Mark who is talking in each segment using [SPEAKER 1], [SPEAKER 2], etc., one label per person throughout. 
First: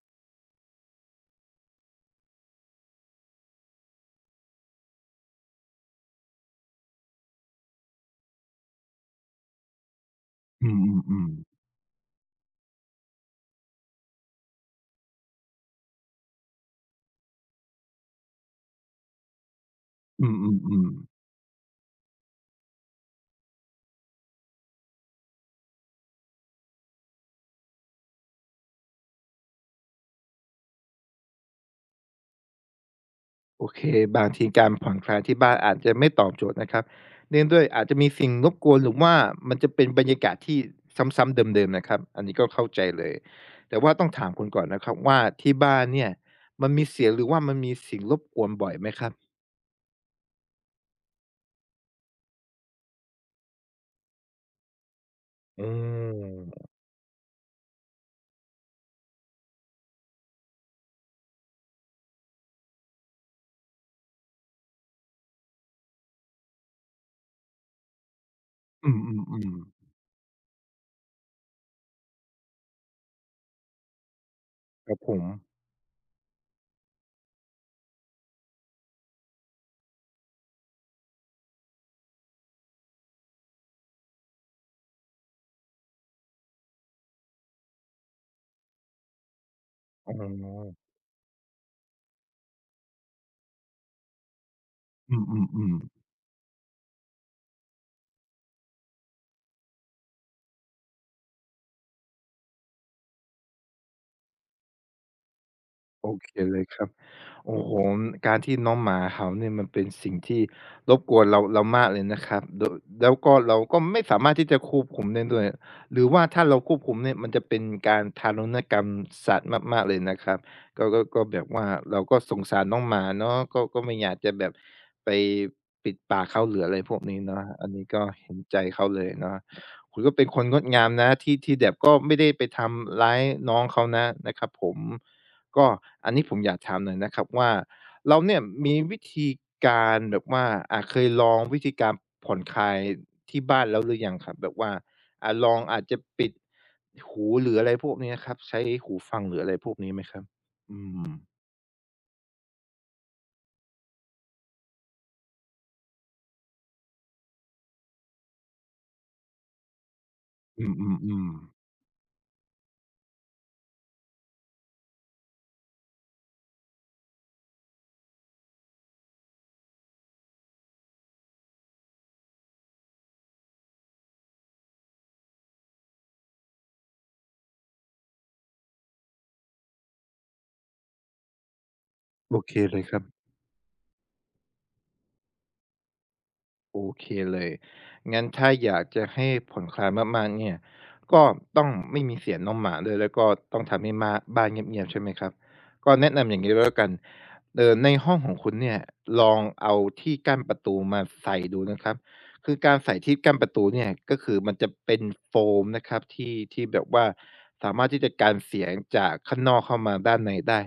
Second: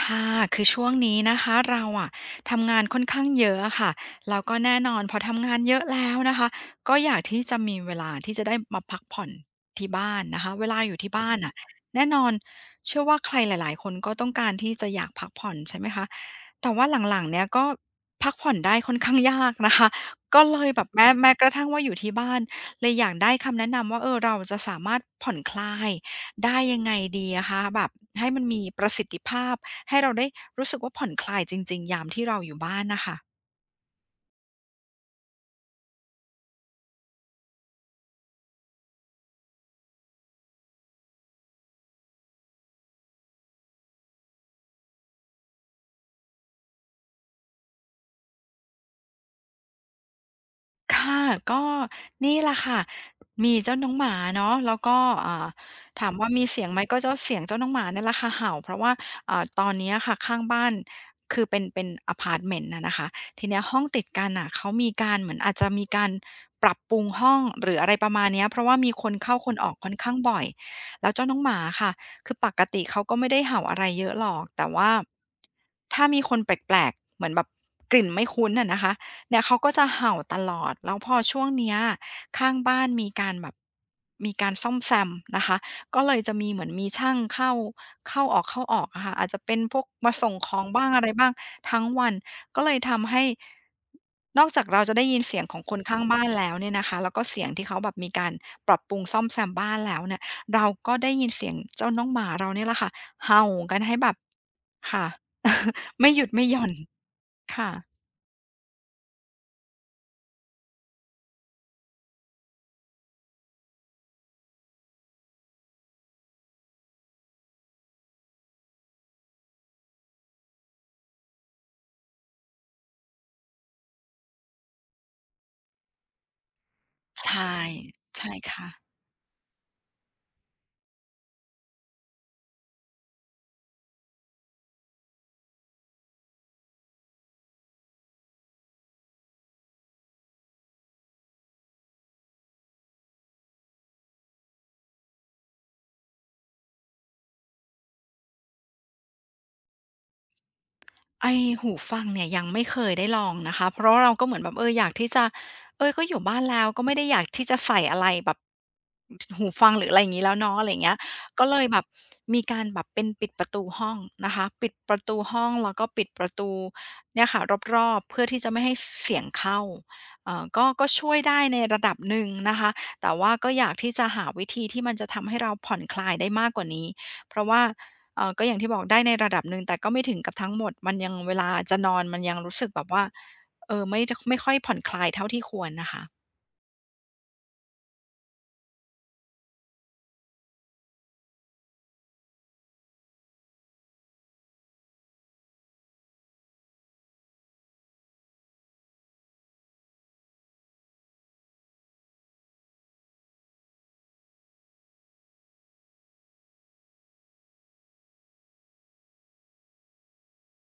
[SPEAKER 1] ค่ะคือช่วงนี้นะคะเราอะทำงานค่อนข้างเยอะอะค่ะแล้วก็แน่นอนพอทำงานเยอะแล้วนะคะก็อยากที่จะมีเวลาที่จะได้มาพักผ่อนที่บ้านนะคะเว
[SPEAKER 2] อืม
[SPEAKER 1] ลาอ
[SPEAKER 2] อื
[SPEAKER 1] ยู่
[SPEAKER 2] ม
[SPEAKER 1] ที่
[SPEAKER 2] อืม
[SPEAKER 1] บ้านอะแน่นอนเชื่อว่าใครหลายๆคนก็ต้องการที่จะอยากพักผ่อนใช่ไหมคะแต่ว่าหลังๆเนี่ยก็พักผ่อนได้ค่อนข้างยากนะคะ
[SPEAKER 2] อืม
[SPEAKER 1] ก็
[SPEAKER 2] อืม
[SPEAKER 1] เลย
[SPEAKER 2] อื
[SPEAKER 1] แบ
[SPEAKER 2] ม
[SPEAKER 1] บแม้กระทั่งว่าอยู่ที่บ้านเลยอยากได้คำแนะนำว่าเราจะสามารถผ่อนคลาย ได้ยังไงดีอะคะแบบให้มันมีประสิทธิภาพให้เราได้รู้สึกว่าผ่อนคลายจริงๆยามที่เราอยู่บ้านน่ะค่ะ
[SPEAKER 2] โอเคบางทีการผ่อนคลายที่บ้านอาจจะไม่ตอบโจทย์นะครับเนื่องด้วยอาจจะมีสิ่งรบกวนหรือว่ามันจะเป็นบรรยากาศที่ซ้ำๆเดิมๆนะครับอันนี้ก็เข้าใจเลยแต่ว่าต้องถามคุณก่อนนะครับว่าที่บ้านเนี่ยมันมีเสียงหรือว่ามันมีสิ่งรบกวนบ่อยไหมครับ
[SPEAKER 1] ค่ะก็นี่แหละค่ะมีเจ้าน้องหมาเนาะแล้วก็อ่า
[SPEAKER 2] อื
[SPEAKER 1] ถามว่ามีเสีย
[SPEAKER 2] ม
[SPEAKER 1] งไหมก็เจ้าเสียงเจ้าน้องหมาเนี่ยแหละค่ะเห่าเพราะว่าตอนเนี้ยค่ะข้างบ้านคือเป็นอาพาร์ตเมนต์อะนะคะทีเนี้ยห้องติดกันน่ะเขามีการเหมือนอาจจะมีการปรับปรุงห้องหรืออะไรประมาณเนี้ยเพราะว่า
[SPEAKER 2] อื
[SPEAKER 1] มี
[SPEAKER 2] ม
[SPEAKER 1] ค
[SPEAKER 2] อื
[SPEAKER 1] น
[SPEAKER 2] มอื
[SPEAKER 1] เข้า
[SPEAKER 2] ม
[SPEAKER 1] คนออกค่อนข้างบ่อยแล้วเจ้าน้องหมาค่ะคือปกติเขาก็ไม่ได้เห่าอะไรเยอะหรอกแต่
[SPEAKER 2] ค
[SPEAKER 1] ว่า
[SPEAKER 2] รับผม
[SPEAKER 1] ถ้ามีคนแปลกๆเหมือนแบบกลิ่นไม่คุ้นอะนะคะ เนี่ยเขาก็จะเห่าตลอดแล้วพอช่วงเนี้ยข้างบ้านมีการแบบมีการซ่อมแซมนะคะก็เลยจะมีเหมือนมีช่างเข้าเข้าออกเข้าออกอะค่ะอาจจะเป็นพวกมา
[SPEAKER 2] อ๋
[SPEAKER 1] ส่งของ
[SPEAKER 2] อ
[SPEAKER 1] บ้างอะไรบ้างทั้งวันก็เลยทำให้นอกจากเราจะได้
[SPEAKER 2] อื
[SPEAKER 1] ยิน
[SPEAKER 2] มอื
[SPEAKER 1] เสียง
[SPEAKER 2] ม
[SPEAKER 1] ขอ
[SPEAKER 2] อื
[SPEAKER 1] งค
[SPEAKER 2] ม
[SPEAKER 1] นข้างบ้านแล้วเนี่ยนะคะแล้วก็เสียงที่เขาแบบมีการปรับปรุงซ่อมแซมบ้านแล้วเนี่ยเราก็ได้ยินเสียงเจ้าน้องหมาเราเนี่ยแหละค่ะเห่ากันให้แบบค่ะ
[SPEAKER 2] โอ
[SPEAKER 1] ไม่หยุด
[SPEAKER 2] เค
[SPEAKER 1] ไม่ห
[SPEAKER 2] เล
[SPEAKER 1] ย่
[SPEAKER 2] ย
[SPEAKER 1] อน
[SPEAKER 2] ครับโอ้โห
[SPEAKER 1] ค่ะ
[SPEAKER 2] การที่น้องหมาเห่าเนี่ยมันเป็นสิ่งที่รบกวนเรามากเลยนะครับโดะแล้วก็เราก็ไม่สามารถที่จะควบคุมได้ด้วยหรือว่าถ้าเราควบคุมเนี่ยมันจะเป็นการทารุณกรรมสัตว์มากๆเลยนะครับก็แบบว่าเราก็สงสารน้องหมาเนาะก็ไม่อยากจะแบบไปปิดปากเขาหรืออะไรพวกนี้
[SPEAKER 1] ใช
[SPEAKER 2] เนาะ
[SPEAKER 1] ่
[SPEAKER 2] อันนี้ก็
[SPEAKER 1] ใช่
[SPEAKER 2] เห็นใจ
[SPEAKER 1] ค่ะ
[SPEAKER 2] เขาเลยเนาะคุณก็เป็นคนงดงามนะที่แบบก็ไม่ได้ไปทำร้ายน้องเขานะนะครับผม ก็อันนี้ผมอยากถามหน่อยนะครับว่าเราเนี่ยมีวิธีการแบบว่าเคยลองวิธีการผ่อนคลายที่บ้านแล้วหรือยังครับแบบว่าลองอาจจะปิดหูหรืออะไรพวกนี้อะครับใช้หูฟังหรืออะไรพวกนี้ไหมครับอืม
[SPEAKER 1] ไอ้หูฟังเนี่ยยังไม่เคยได้ลองนะคะเพราะเราก็เหมือนแบบอยากที่จะก็อยู่บ้านแล้วก็ไม่ได้อยากที่จะใส่อะไรแบบหูฟังหรืออะไรอย่างงี้แล้วเนาะ
[SPEAKER 2] อื
[SPEAKER 1] อะไรอย่างเงี้ย
[SPEAKER 2] มๆ
[SPEAKER 1] ก็เลย
[SPEAKER 2] ๆ
[SPEAKER 1] แบบมีการแบบเป็นปิดประตูห้องนะคะปิดประตูห้องแล้วก็ปิดประตูเนี่ยค่ะรอบๆเพื่อที่จะไม่ให้สเสียงเข้าก็ก็ช่วยได้ในระดับหนึ่งนะคะแต่ว่าก็อยากที่จะหาวิธีที่มันจะทำให้เราผ่อนคลายได้มากกว่านี้เพราะว่า ก็อย่างที่บอกได้ในระดับหนึ่งแต่ก็ไม่ถึงกับทั้งหมดมันยังเวลาจะนอนมันยั
[SPEAKER 2] โอ
[SPEAKER 1] ง
[SPEAKER 2] เค
[SPEAKER 1] รู้สึก
[SPEAKER 2] เล
[SPEAKER 1] แบ
[SPEAKER 2] ย
[SPEAKER 1] บ
[SPEAKER 2] ครั
[SPEAKER 1] ว่า
[SPEAKER 2] บ
[SPEAKER 1] ไม่ค่อยผ่อนคลายเท่าที่ควรน่ะค่ะ
[SPEAKER 2] โอเคเลยงั้นถ้าอยากจะให้ผ่อนคลายมากๆเนี่ยก็ต้องไม่มีเสียงน้องหมาด้วยแล้วก็ต้องทำให้มาบ้านเงียบๆใช่ไหมครับก็แนะนำอย่างนี้แล้วกันในห้องของคุณเนี่ยลองเอาที่กั้นประตูมาใส่ดูนะครับคือการใส่ที่กั้นประตูเนี่ยก็คือมันจะเป็นโฟมนะครับที่ที่แบบว่าสามารถที่จะกันเสียงจากข้างนอกเข้ามาด้านในได้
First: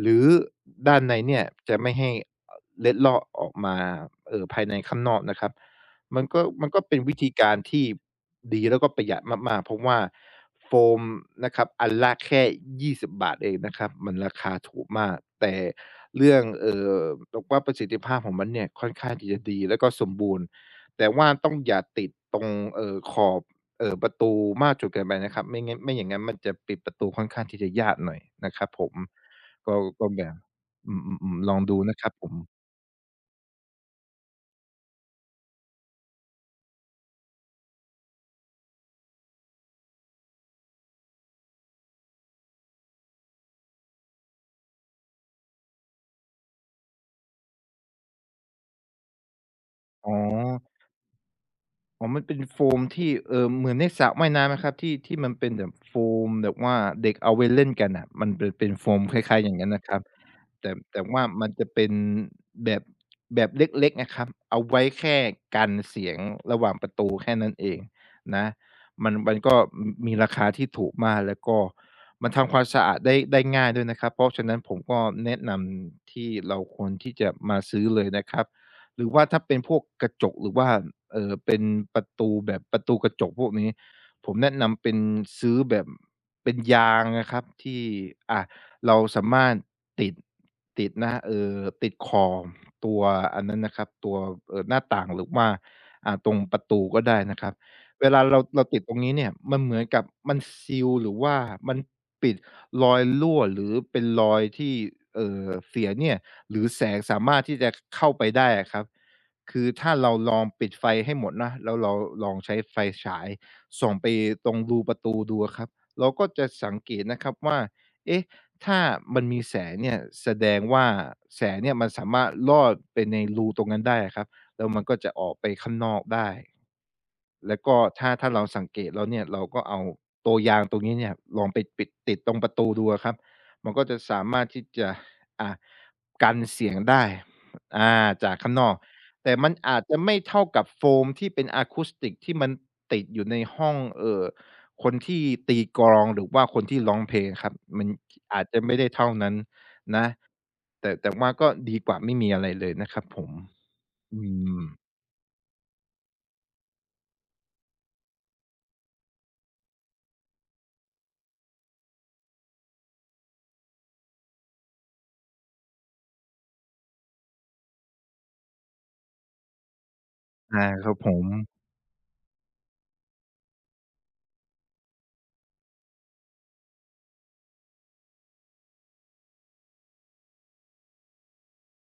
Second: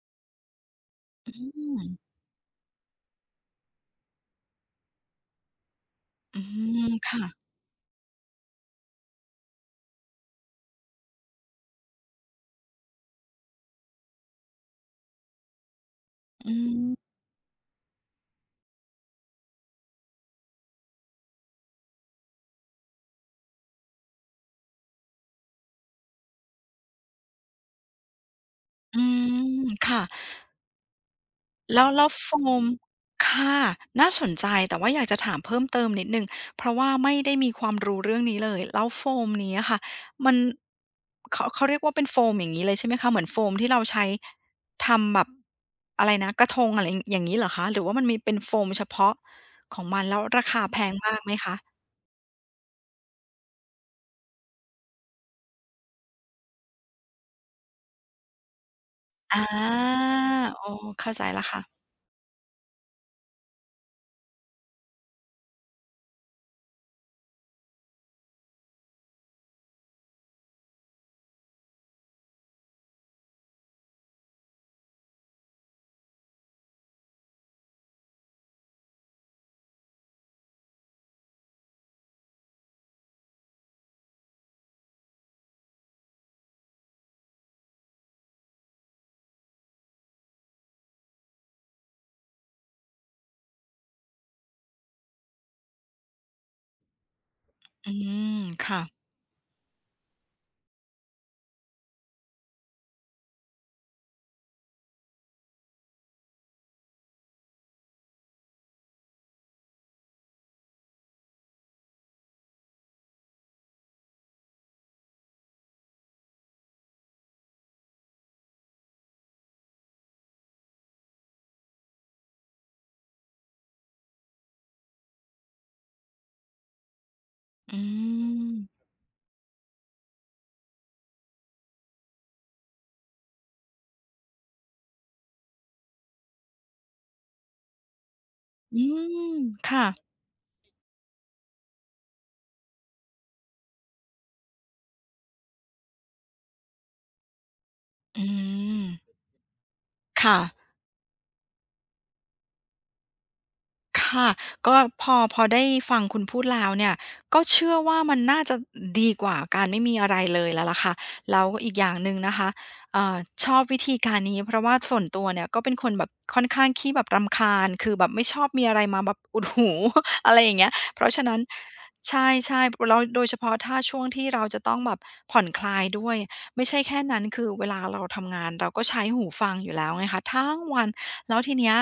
[SPEAKER 2] หรือด้านใน
[SPEAKER 1] อื
[SPEAKER 2] เนี่ยจะ
[SPEAKER 1] ม
[SPEAKER 2] ไม่ให้เล็ดลอดออกมาภายในข้างนอกนะครับมัน
[SPEAKER 1] อื
[SPEAKER 2] ก็มันก็
[SPEAKER 1] ม
[SPEAKER 2] เป็นวิ
[SPEAKER 1] ค่ะ
[SPEAKER 2] ธีการที่ดีแล้วก็ประหยัดมากๆเพราะว่าโฟมนะครับอันละแค่20บบาทเองนะครับมันราคาถูกมากแต่เรื่อง
[SPEAKER 1] อืม
[SPEAKER 2] อบอกว่าประสิทธิภาพของมันเนี่ยค่อนข้างที่จะดีแล้วก็สมบูรณ์แต่ว่าต้องอย่าติดตรงขอบประตูมากจนเกินไปนะครับไม่งั้นไม่อย่างงั้นมันจะปิดประตูค่อนข้างที่จะยากหน่อยนะครับผม
[SPEAKER 1] อืม
[SPEAKER 2] ก็
[SPEAKER 1] ค่ะ
[SPEAKER 2] ก็แบบอืมๆๆลองดู
[SPEAKER 1] แล้ว
[SPEAKER 2] นะค
[SPEAKER 1] แล้ว
[SPEAKER 2] รับผ
[SPEAKER 1] โฟ
[SPEAKER 2] ม
[SPEAKER 1] มค่ะน่าสนใจแต่ว่าอยากจะถามเพิ่มเติมนิดหนึ่งเพราะว่าไม่ได้มีความรู้เรื่องนี้เลยแล้วโฟมนี้อะค่ะมันเขาเรียกว่าเป็นโฟมอย่างงี้เลยใช่ไหมคะเหมือนโฟมที่เราใช้ทำแบบอะไรนะกระทงอะไรอย่างงี้เหรอคะหรือว่ามันมีเป็นโฟมเฉพาะของมัน
[SPEAKER 2] อ๋อ
[SPEAKER 1] แล้วราคาแพงมากไหมคะ
[SPEAKER 2] อ๋อมันเป็นโฟมที่เหมือนในสระว่ายน้ำไหมครับที่ที่มันเป็นแบบโฟมแบบว่าเด็กเอาไว้เล่นกันน่ะมันเป็นโฟมคล้า
[SPEAKER 1] อ
[SPEAKER 2] ยๆอย่างงั้นนะครั
[SPEAKER 1] า
[SPEAKER 2] บ
[SPEAKER 1] อ๋
[SPEAKER 2] แต่
[SPEAKER 1] อ
[SPEAKER 2] แต่
[SPEAKER 1] เข้า
[SPEAKER 2] ว่า
[SPEAKER 1] ใจแล้ว
[SPEAKER 2] มันจะ
[SPEAKER 1] ค่ะ
[SPEAKER 2] เป็นแบบแบบเล็กๆนะครับ เอาไว้แค่กันเสียงระหว่างประตูแค่นั้นเองนะ มันมันก็มมีราคาที่ถูกมากแล้วก็มันทำความสะอาดได้ง่ายด้วยนะครับเพราะฉะนั้นผมก็แนะนำที่เราควรที่จะมาซื้อเลยนะครับหรือว่าถ้าเป็นพวกกระจกหรือว่าเป็นประตูแบบประตูกระจกพวกนี้ผมแนะนำเป็นซื้อแบบเป็นยางนะครับที่อ่า เราสามารถติดนะติดขอบตัวอันนั้นนะครับตัวหน้าต่างหรือว่าตรงประตูก็ได้นะครับ
[SPEAKER 1] อื
[SPEAKER 2] เวลาเรา
[SPEAKER 1] ม
[SPEAKER 2] เราติ
[SPEAKER 1] ค่ะ
[SPEAKER 2] ดตรงนี้เนี่ยมันเหมือนกับมันซีลหรือว่ามันปิดรอยรั่วหรือเป็นรอยที่เสียเนี่ยหรือแสงสามารถที่จะเข้าไปได้อะครับคือถ้าเราลองปิดไฟให้หมดนะแล้วเราลองใช้ไฟฉายเอตรงรูประตูดูอะครับ นนะครับว่าเอ๊ะถ้ามันมีแสงเนี่ยแสดงว่าแสงเนี่ยมันสามารถลอดไปในรูตรงนั้นได้อะครับแล้วมันก็จะออกไปข้างนอกได้แล้วก็
[SPEAKER 1] อื
[SPEAKER 2] ถ้าเรา
[SPEAKER 1] ม
[SPEAKER 2] สังเกตแล้วเนี่ยเราก็เอาตัวยางตรงนี้เนี่ยลองไปปิดติดตรงประตูดูอะครับมันก็จะสามารถที่จะอ่ากันเสียงได้อาจากข้างนอก
[SPEAKER 1] อื
[SPEAKER 2] แต่
[SPEAKER 1] ม
[SPEAKER 2] มันอาจ
[SPEAKER 1] ค่ะ
[SPEAKER 2] จะไม่เท่ากับโฟมที่เป็นอะคูสติกที่มันติดอยู่ในห้องคนที่ตีกลองหรือว่าคนที่ร้องเพลงครับมัน
[SPEAKER 1] อื
[SPEAKER 2] อาจจะไม่
[SPEAKER 1] ม
[SPEAKER 2] ได้เท่านั้น
[SPEAKER 1] ค่ะ
[SPEAKER 2] แต่ว่าก็ดีกว่าไม่มีอะไรเลยนะครับผมอื
[SPEAKER 1] ค่ะ
[SPEAKER 2] ม
[SPEAKER 1] ก็พอได้ฟังคุณพูดแล้วเนี่ยก็เชื่อว่ามันน่าจะดีกว่าการไม่มีอะไรเลยแล้วล่ะค่ะแล้วอีกอย่างหนึ่งนะคะเอ่อชอบวิธีการนี้เพราะว่าส่วนตัวเนี่ยก็เป็นคนแบบค่อนข้างขี้แบบรำคาญคือแบบไม่ชอบมีอะไรมาแบบอุดหู อะไรอย่าง
[SPEAKER 2] อา
[SPEAKER 1] เงี้ย
[SPEAKER 2] ครับ
[SPEAKER 1] เพ
[SPEAKER 2] ผ
[SPEAKER 1] ราะฉะ
[SPEAKER 2] ม
[SPEAKER 1] นั้นใช่ๆแล้วโดยเฉพาะถ้าช่วงที่เราจะต้องแบบผ่อนคลายด้วยไม่ใช่แค่นั้นคือเวลาเราทำงานเราก็ใช้หูฟังอยู่แล้วไงคะทั้งวันแล้วทีเนี้ย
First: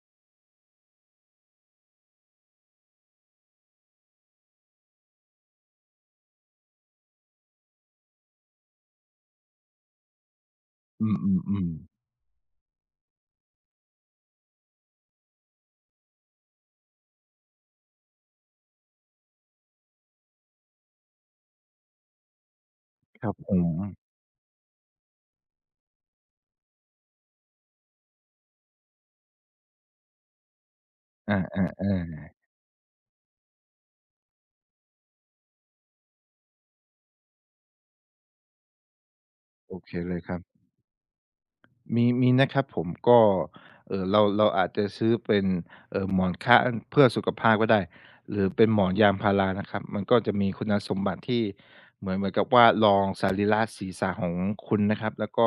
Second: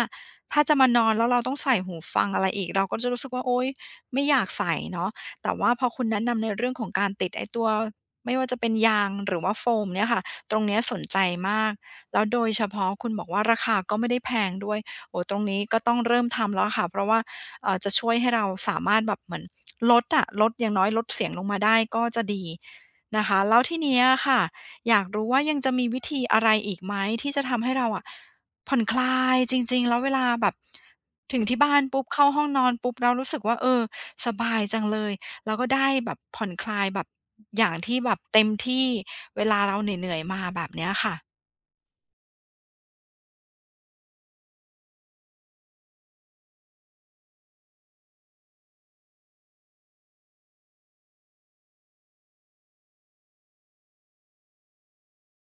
[SPEAKER 1] ถ้าจะมานอนแล้วเราต้องใส่หูฟังอะไรอีกเราก็จะรู้สึกว่าโอ๊ยไม่อยากใส่เนาะแต่ว่าพอคุณแนะนำในเรื่องของการติดไอ้ตัวไม่ว่าจะเป็นยางหรือว่าโฟมเนี่ยค่ะตรงเนี้ยสน
[SPEAKER 2] อื
[SPEAKER 1] ใจมา
[SPEAKER 2] ม
[SPEAKER 1] ก
[SPEAKER 2] ๆๆ
[SPEAKER 1] แล้วโดยเฉพาะคุณบอกว่าราคาก็ไม่ได้แพงด้วยโอ้โฮตรงนี้ก็ต้องเริ่มทำแล้วค่ะเพราะว่าจะช่วยให้เราสามารถแบบเหมือนลดอย่างน้อยลดเสียงลงมาได้ก็จะดี
[SPEAKER 2] ค
[SPEAKER 1] นะ
[SPEAKER 2] รับ
[SPEAKER 1] คะ
[SPEAKER 2] ผ
[SPEAKER 1] แล้ว
[SPEAKER 2] ม
[SPEAKER 1] ทีเนี้ยค่ะอยากรู้ว่ายังจะมีวิธีอะไรอีกไหมที่จะทำให้เราอะ ผ่อนคลายจริงๆแล้วเวลาแบบ
[SPEAKER 2] อ
[SPEAKER 1] ถึงที่
[SPEAKER 2] า
[SPEAKER 1] บ้านปุ๊บเข้า
[SPEAKER 2] ๆ
[SPEAKER 1] ห้องนอนปุ๊บแล้วรู้สึกว่าเออสบายจังเลยแล้วก็ได้แบบผ่อนคลายแบบอย่างที่แบบเต็มที่เวลา
[SPEAKER 2] ๆโอ
[SPEAKER 1] เรา
[SPEAKER 2] เค
[SPEAKER 1] เห
[SPEAKER 2] เล
[SPEAKER 1] นื่อย
[SPEAKER 2] ยค
[SPEAKER 1] ๆ
[SPEAKER 2] รั
[SPEAKER 1] มา
[SPEAKER 2] บ
[SPEAKER 1] แบบเนี้ยค่ะ
[SPEAKER 2] มีนะครับผมก็เราอาจจะซื้อเป็นหมอนค้างเพื่อสุขภาพก็ได้หรือเป็นหมอนยางพารานะครับมันก็จะมีคุณสมบัติที่เหมือนกับว่ารองสรีระศีรษะของคุณนะครับแล้วก็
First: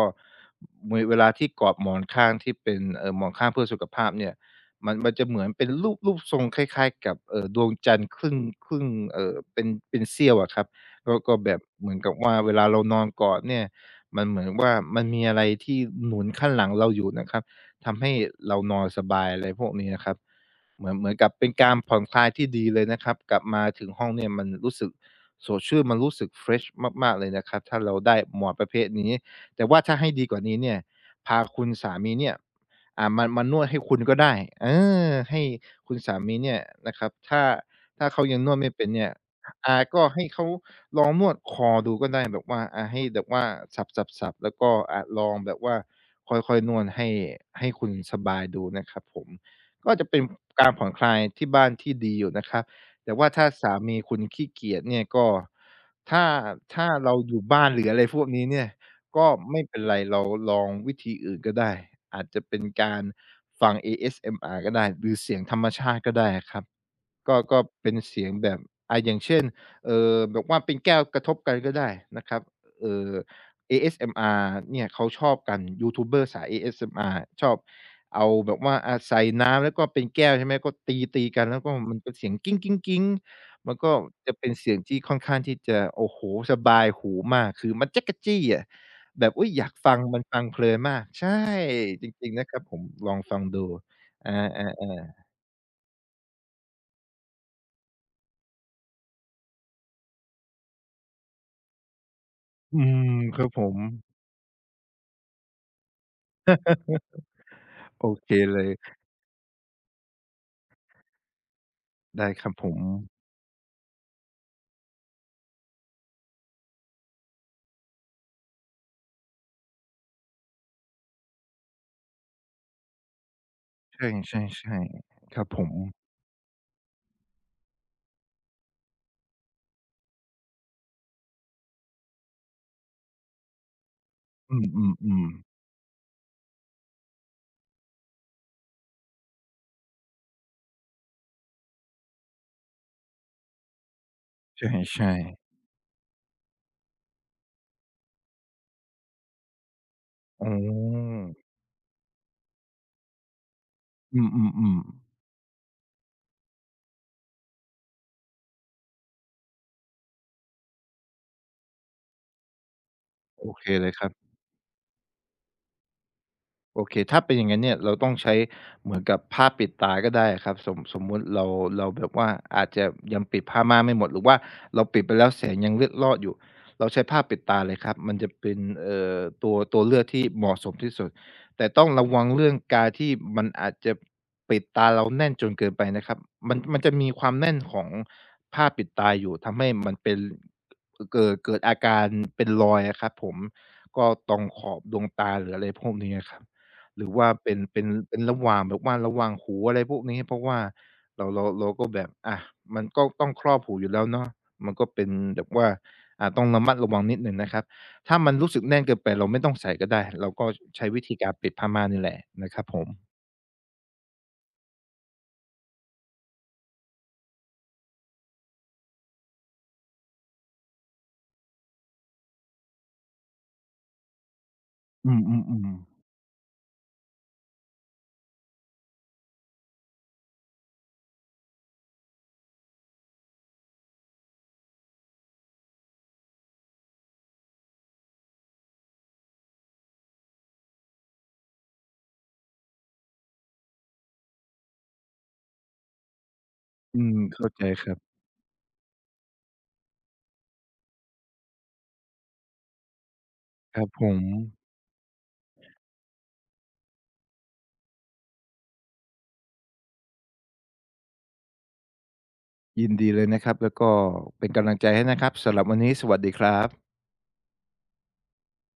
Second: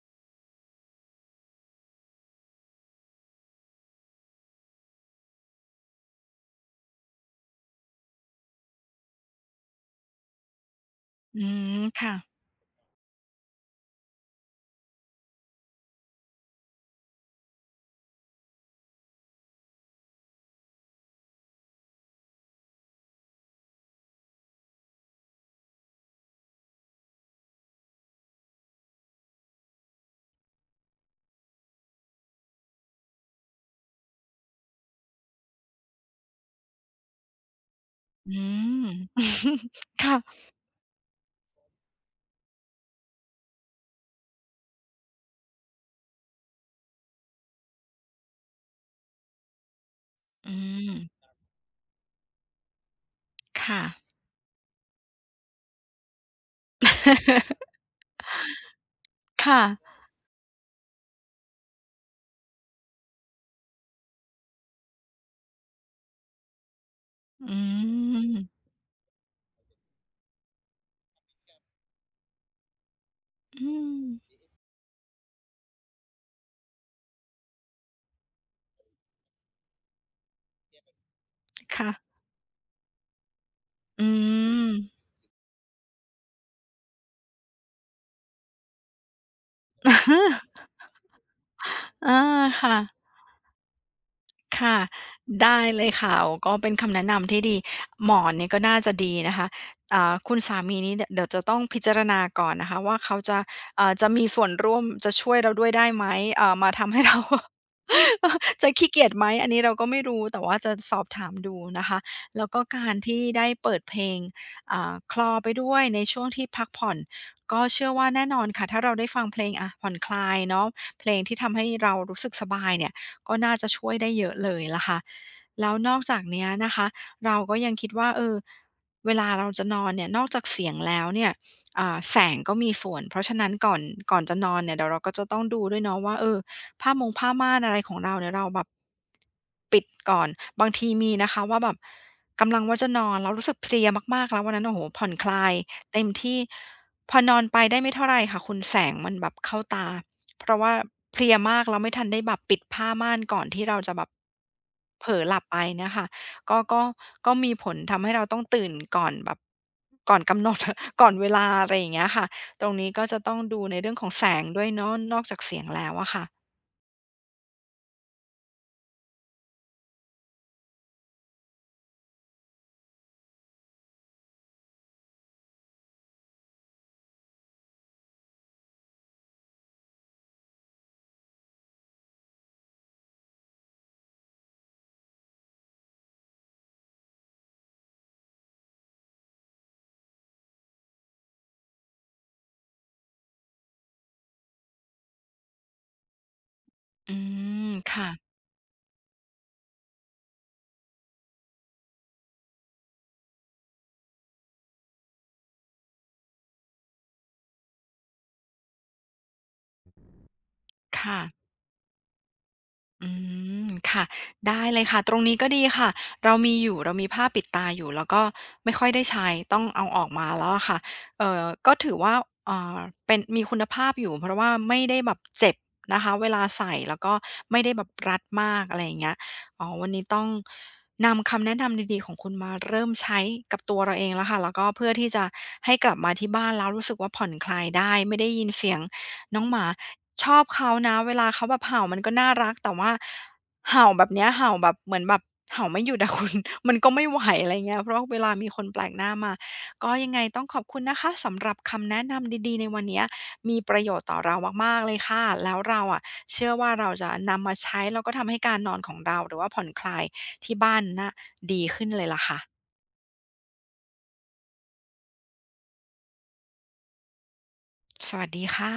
[SPEAKER 2] เวลาที่กอดหมอนข้างที่เป็นหมอนข้างเพื่อสุขภาพเนี่ยมันจะเหมือนเป็นรูปทรงคล้ายๆกับดวงจันทร์ครึ่งเป็นเสี้ยวอะครับก็ก็
[SPEAKER 1] อื
[SPEAKER 2] แบบ
[SPEAKER 1] ม
[SPEAKER 2] เหมือนกั
[SPEAKER 1] ค่ะ
[SPEAKER 2] บว่าเวลาเรานอนกอดเนี่ย มันเหมือนว่ามันมีอะไรที่หนุนขั้นหลังเราอยู่นะครับทำให้เรานอนสบายอะไรพวกนี้นะครับเหมือนกับเป็นการผ่อนคลายที่ดีเลยนะครับกลับมาถึงห้องเนี่ยมันรู้สึกสดชื่นมันรู้สึก fresh มากๆเลยนะครับถ้าเราได้หมอนประเภทนี้แต่ว่าถ้าให้ดีกว่านี้เนี่ยพาคุณสามีเนี่ยอ่ามานวดให้คุณก็ได้เออให้คุณสามีเนี่ยนะครับถ้าเขา
[SPEAKER 1] อื
[SPEAKER 2] ยังนวดไม่
[SPEAKER 1] ม
[SPEAKER 2] เป็นเนี่ย อ่า ก็
[SPEAKER 1] ค่ะ
[SPEAKER 2] ให้เขาลองนวดคอดูก็ได้แบบว่าอ่าให้แบบว่าสับๆๆแล้วก็อ่าลองแบบว่าค่อยๆนวดให้ให้คุณสบายดูนะครับผมก็จะเป็น
[SPEAKER 1] อื
[SPEAKER 2] การผ่อ
[SPEAKER 1] ม
[SPEAKER 2] นคลายที่บ้านที่ดีอยู่นะครับแต่ว่าถ้าสา
[SPEAKER 1] ค่ะ
[SPEAKER 2] มีคุณขี้เกียจเนี่ยก็ถ้าถ้าเราอยู่บ้านหรื ออะไรพวกนี้เนี่ยก็
[SPEAKER 1] ค่ะ
[SPEAKER 2] ไม่เป็นไรเราลองวิธีอื่นก็ได้อาจจะเป็นการฟัง ASMR ก็ได้หรือเสียงธรรมชาติก็ได้อะครับก็
[SPEAKER 1] อื
[SPEAKER 2] ก็เป็นเสียงแบบ
[SPEAKER 1] ม
[SPEAKER 2] แบบว่าเป็นแก้วกระทบกันก็ได้นะครับเอ่อ
[SPEAKER 1] อืม
[SPEAKER 2] ASMR เนี่ยเขาชอบกันยูทูบเบอร์สาย ASMR ชอบเอาแบบว่าอ่าใส่น้ำแล้วก็เป็นแก้วใช่ไหมก็ตีๆกันแล้วก็
[SPEAKER 1] ค่ะ
[SPEAKER 2] มันเป็นเสียงมันก็
[SPEAKER 1] อื
[SPEAKER 2] จะเป็น
[SPEAKER 1] ม
[SPEAKER 2] เสียงที่ค่อนข้างที่จะโอ้โฮสบายหูมากคือมันจ๊ะกะจี้อะแบบอุ๊ยอยากฟังมันฟังเพ ลินมากใช่จ
[SPEAKER 1] เออ
[SPEAKER 2] ริงๆนะครับผ
[SPEAKER 1] ค่ะ
[SPEAKER 2] มลองฟังดูอา
[SPEAKER 1] ค่ะ
[SPEAKER 2] ๆ
[SPEAKER 1] ได้เลยค่ะโอ้ก็เป็นคำแนะนำที่ดีหมอนเนี่ยก็น่าจะดีนะคะอ่าคุณสามีนี่เดี๋ยวจะต้องพิจารณาก่อนนะ
[SPEAKER 2] ๆอื
[SPEAKER 1] คะว่า
[SPEAKER 2] ม
[SPEAKER 1] เขาจะ
[SPEAKER 2] ครับผม
[SPEAKER 1] จะมีส่วนร่วมจะช่วยเราด้วยได้ไหมมาทำให้เรา
[SPEAKER 2] โอเค เล
[SPEAKER 1] จะ
[SPEAKER 2] ย
[SPEAKER 1] ขี้เกียจไหมอันนี้เราก็ไม่รู้แต่ว่าจะสอบถามดูนะคะ
[SPEAKER 2] ได้ค
[SPEAKER 1] แล้ว
[SPEAKER 2] รับ
[SPEAKER 1] ก็
[SPEAKER 2] ผม
[SPEAKER 1] การที่ได้เปิดเพลงอ่าคลอไปด้วยในช่วงที่พักผ่อนก็เชื่อว่าแน่นอนค่ะถ้าเราได้ฟังเพลงอะผ่อนคลายเนาะเพลงที่ทำให้เรารู้สึกสบายเนี่ย ก็น่าจะช่วย
[SPEAKER 2] ใ
[SPEAKER 1] ได้เยอะเลย
[SPEAKER 2] ช่
[SPEAKER 1] ล่ะค่ะ
[SPEAKER 2] ๆๆครับผ
[SPEAKER 1] แล้
[SPEAKER 2] ม
[SPEAKER 1] วนอกจากเนี้ยนะคะเราก็ยังคิดว่าเออเวลาเราจะนอนเนี่ยนอกจากเสียงแล้วเนี่ยอ่าแสงก็มีส่วนเพราะฉะนั้นก่อนจะนอ
[SPEAKER 2] อื
[SPEAKER 1] นเนี่ยเดี๋ยวเราก็
[SPEAKER 2] ม
[SPEAKER 1] จะต้อง
[SPEAKER 2] ๆ
[SPEAKER 1] ดูด้วยเนาะว่าเออผ้ามงผ้าม่านอะไรของเราเนี่ยเราแบบปิดก่อนบางทีมีนะคะว่าแบบกำลังว่าจะนอนแล้วรู้สึกเพลียมากๆแล้ววัน
[SPEAKER 2] ๆ
[SPEAKER 1] นั้นโอ้โฮผ่อน
[SPEAKER 2] ใช่
[SPEAKER 1] คลาย
[SPEAKER 2] ๆ
[SPEAKER 1] เต็มที่ พอนอนไปได้ไม่เท่าไรค่ะคุณแสงมันแบบเข้าตา
[SPEAKER 2] อ๋
[SPEAKER 1] เพราะว่าเพ
[SPEAKER 2] อ
[SPEAKER 1] ลียมากแล้วไม่ทันได้แบบปิดผ้าม่านก่อนที่เราจะแบบ
[SPEAKER 2] อืมๆ
[SPEAKER 1] เผล
[SPEAKER 2] ๆ
[SPEAKER 1] อหลับไปเนี่ยค่ะก็ก็ก็มีผลทำให้เราต้องตื่นก่อนแบบก่อนกำหนด ก่อนเวลาอะไรอย่างเงี้ยค่ะตรงนี้ก็จะต้อง
[SPEAKER 2] โอ
[SPEAKER 1] ดู
[SPEAKER 2] เค
[SPEAKER 1] ใน
[SPEAKER 2] เล
[SPEAKER 1] เรื่อ
[SPEAKER 2] ย
[SPEAKER 1] ง
[SPEAKER 2] ค
[SPEAKER 1] ข
[SPEAKER 2] รั
[SPEAKER 1] องแส
[SPEAKER 2] บ
[SPEAKER 1] งด้วยเนาะนอกจากเสียงแล้วอะค่ะ
[SPEAKER 2] โอเคถ้าเป็นอย่างนั้นเนี่ยเราต้องใช้เหมือนกับผ้าปิดตาก็ได้ครับสมมุติเราเราแบบว่าอาจจะยังปิดผ้าม่านไม่หมดหรือว่าเราปิดไปแล้วแสงยังเล็ดลอดอยู่เราใช้ผ้าปิดตาเลยครับมันจะเป็นตัวเลือกที่เหมาะสมที่สุดแต่ต้องระวังเรื่องการที่มันอาจจะปิดตาเราแน่นจนเกินไปนะครับมันจะมีความแน่นของผ้าปิดตาอยู่ทำให้มันเป็นเกิดอาการเป็นรอยอะครับผมก็ตรงขอบดวงตาหรืออะไรพวกนี้อะครับ หรือ
[SPEAKER 1] อื
[SPEAKER 2] ว่าเป็น
[SPEAKER 1] ม
[SPEAKER 2] เป็น
[SPEAKER 1] ค่ะ
[SPEAKER 2] เป็นระหว่างแบบว่าระหว่างหูอะไรพวกนี้เพราะว่าเราก็แบบอามันก็ต้องครอบหูอยู่แล้วเนาะมันก็เป็นแบบว่าอ่าต้องระมัดระวังนิดหนึ่งนะครับถ้ามันรู้สึกแน่นเกินไปเราไม่ต้องใส่ก็ได้เราก็ใช้วิธี
[SPEAKER 1] ค่ะ
[SPEAKER 2] การปิดผ้าม่านนี่แหละนะครับผ
[SPEAKER 1] อื
[SPEAKER 2] ม
[SPEAKER 1] มค่ะได้เลยค่ะตรงนี้ก็ดีค่ะเรามีผ้าปิดตาอยู่แล้วก็ไม่ค่อยได้ใช้ต้องเอาออกมาแล้วอะค่ะเอ่อก็ถือว่าอ่าเป็นมีคุณภาพอยู่เพราะว่าไม่ได้
[SPEAKER 2] อื
[SPEAKER 1] แบบเจ็บ
[SPEAKER 2] มๆ
[SPEAKER 1] นะ
[SPEAKER 2] ๆ
[SPEAKER 1] คะเวลาใส่แล้วก็ไม่ได้แบบรัดมากอะไรอย่างเงี้ยอ๋อวันนี้ต้องนำคำแนะนำดีๆของคุณมาเริ่มใช้กับตัวเราเองแล้วค่ะแล้วก็เพื่อที่จะให้กลับมาที่บ้านแล้วรู้สึกว่าผ่อนคลายได้ไม่ได้ยินเสียง น้องหมาชอบเขานะเวลาเขาแบบเห่ามันก็น่ารักแต่ว่าเห่าแบบเนี้ยเห่าแบบเหมือนแบบเห่าไม่หยุดอะคุณ มันก็
[SPEAKER 2] อื
[SPEAKER 1] ไม่
[SPEAKER 2] ม
[SPEAKER 1] ไหว
[SPEAKER 2] เข้า
[SPEAKER 1] อะไร
[SPEAKER 2] ใจ
[SPEAKER 1] เงี้ย
[SPEAKER 2] ค
[SPEAKER 1] เพ
[SPEAKER 2] รับ
[SPEAKER 1] ราะเวลามีคนแปลกหน้ามาก็ยังไงต้องขอบคุณนะคะสำหรับคำแนะนำดีๆในวันเนี้ยมีป
[SPEAKER 2] ค
[SPEAKER 1] ระ
[SPEAKER 2] รับ
[SPEAKER 1] โยช
[SPEAKER 2] ผ
[SPEAKER 1] น์ต่อ
[SPEAKER 2] ม
[SPEAKER 1] เรามากๆเลยค่ะแล้วเราอะเชื่อว่าเราจะนำมาใช้แล้วก็ทำให้การนอนของเราหรือว่าผ่อนคลายที่บ้านน่ะดีขึ้นเลยล่ะค่ะ
[SPEAKER 2] ยินดีเลยนะครับแล้วก็เป็นกำลังใจให้นะครับสำหรับวันนี้สวัสดีครับ
[SPEAKER 1] สวัสดีค่ะ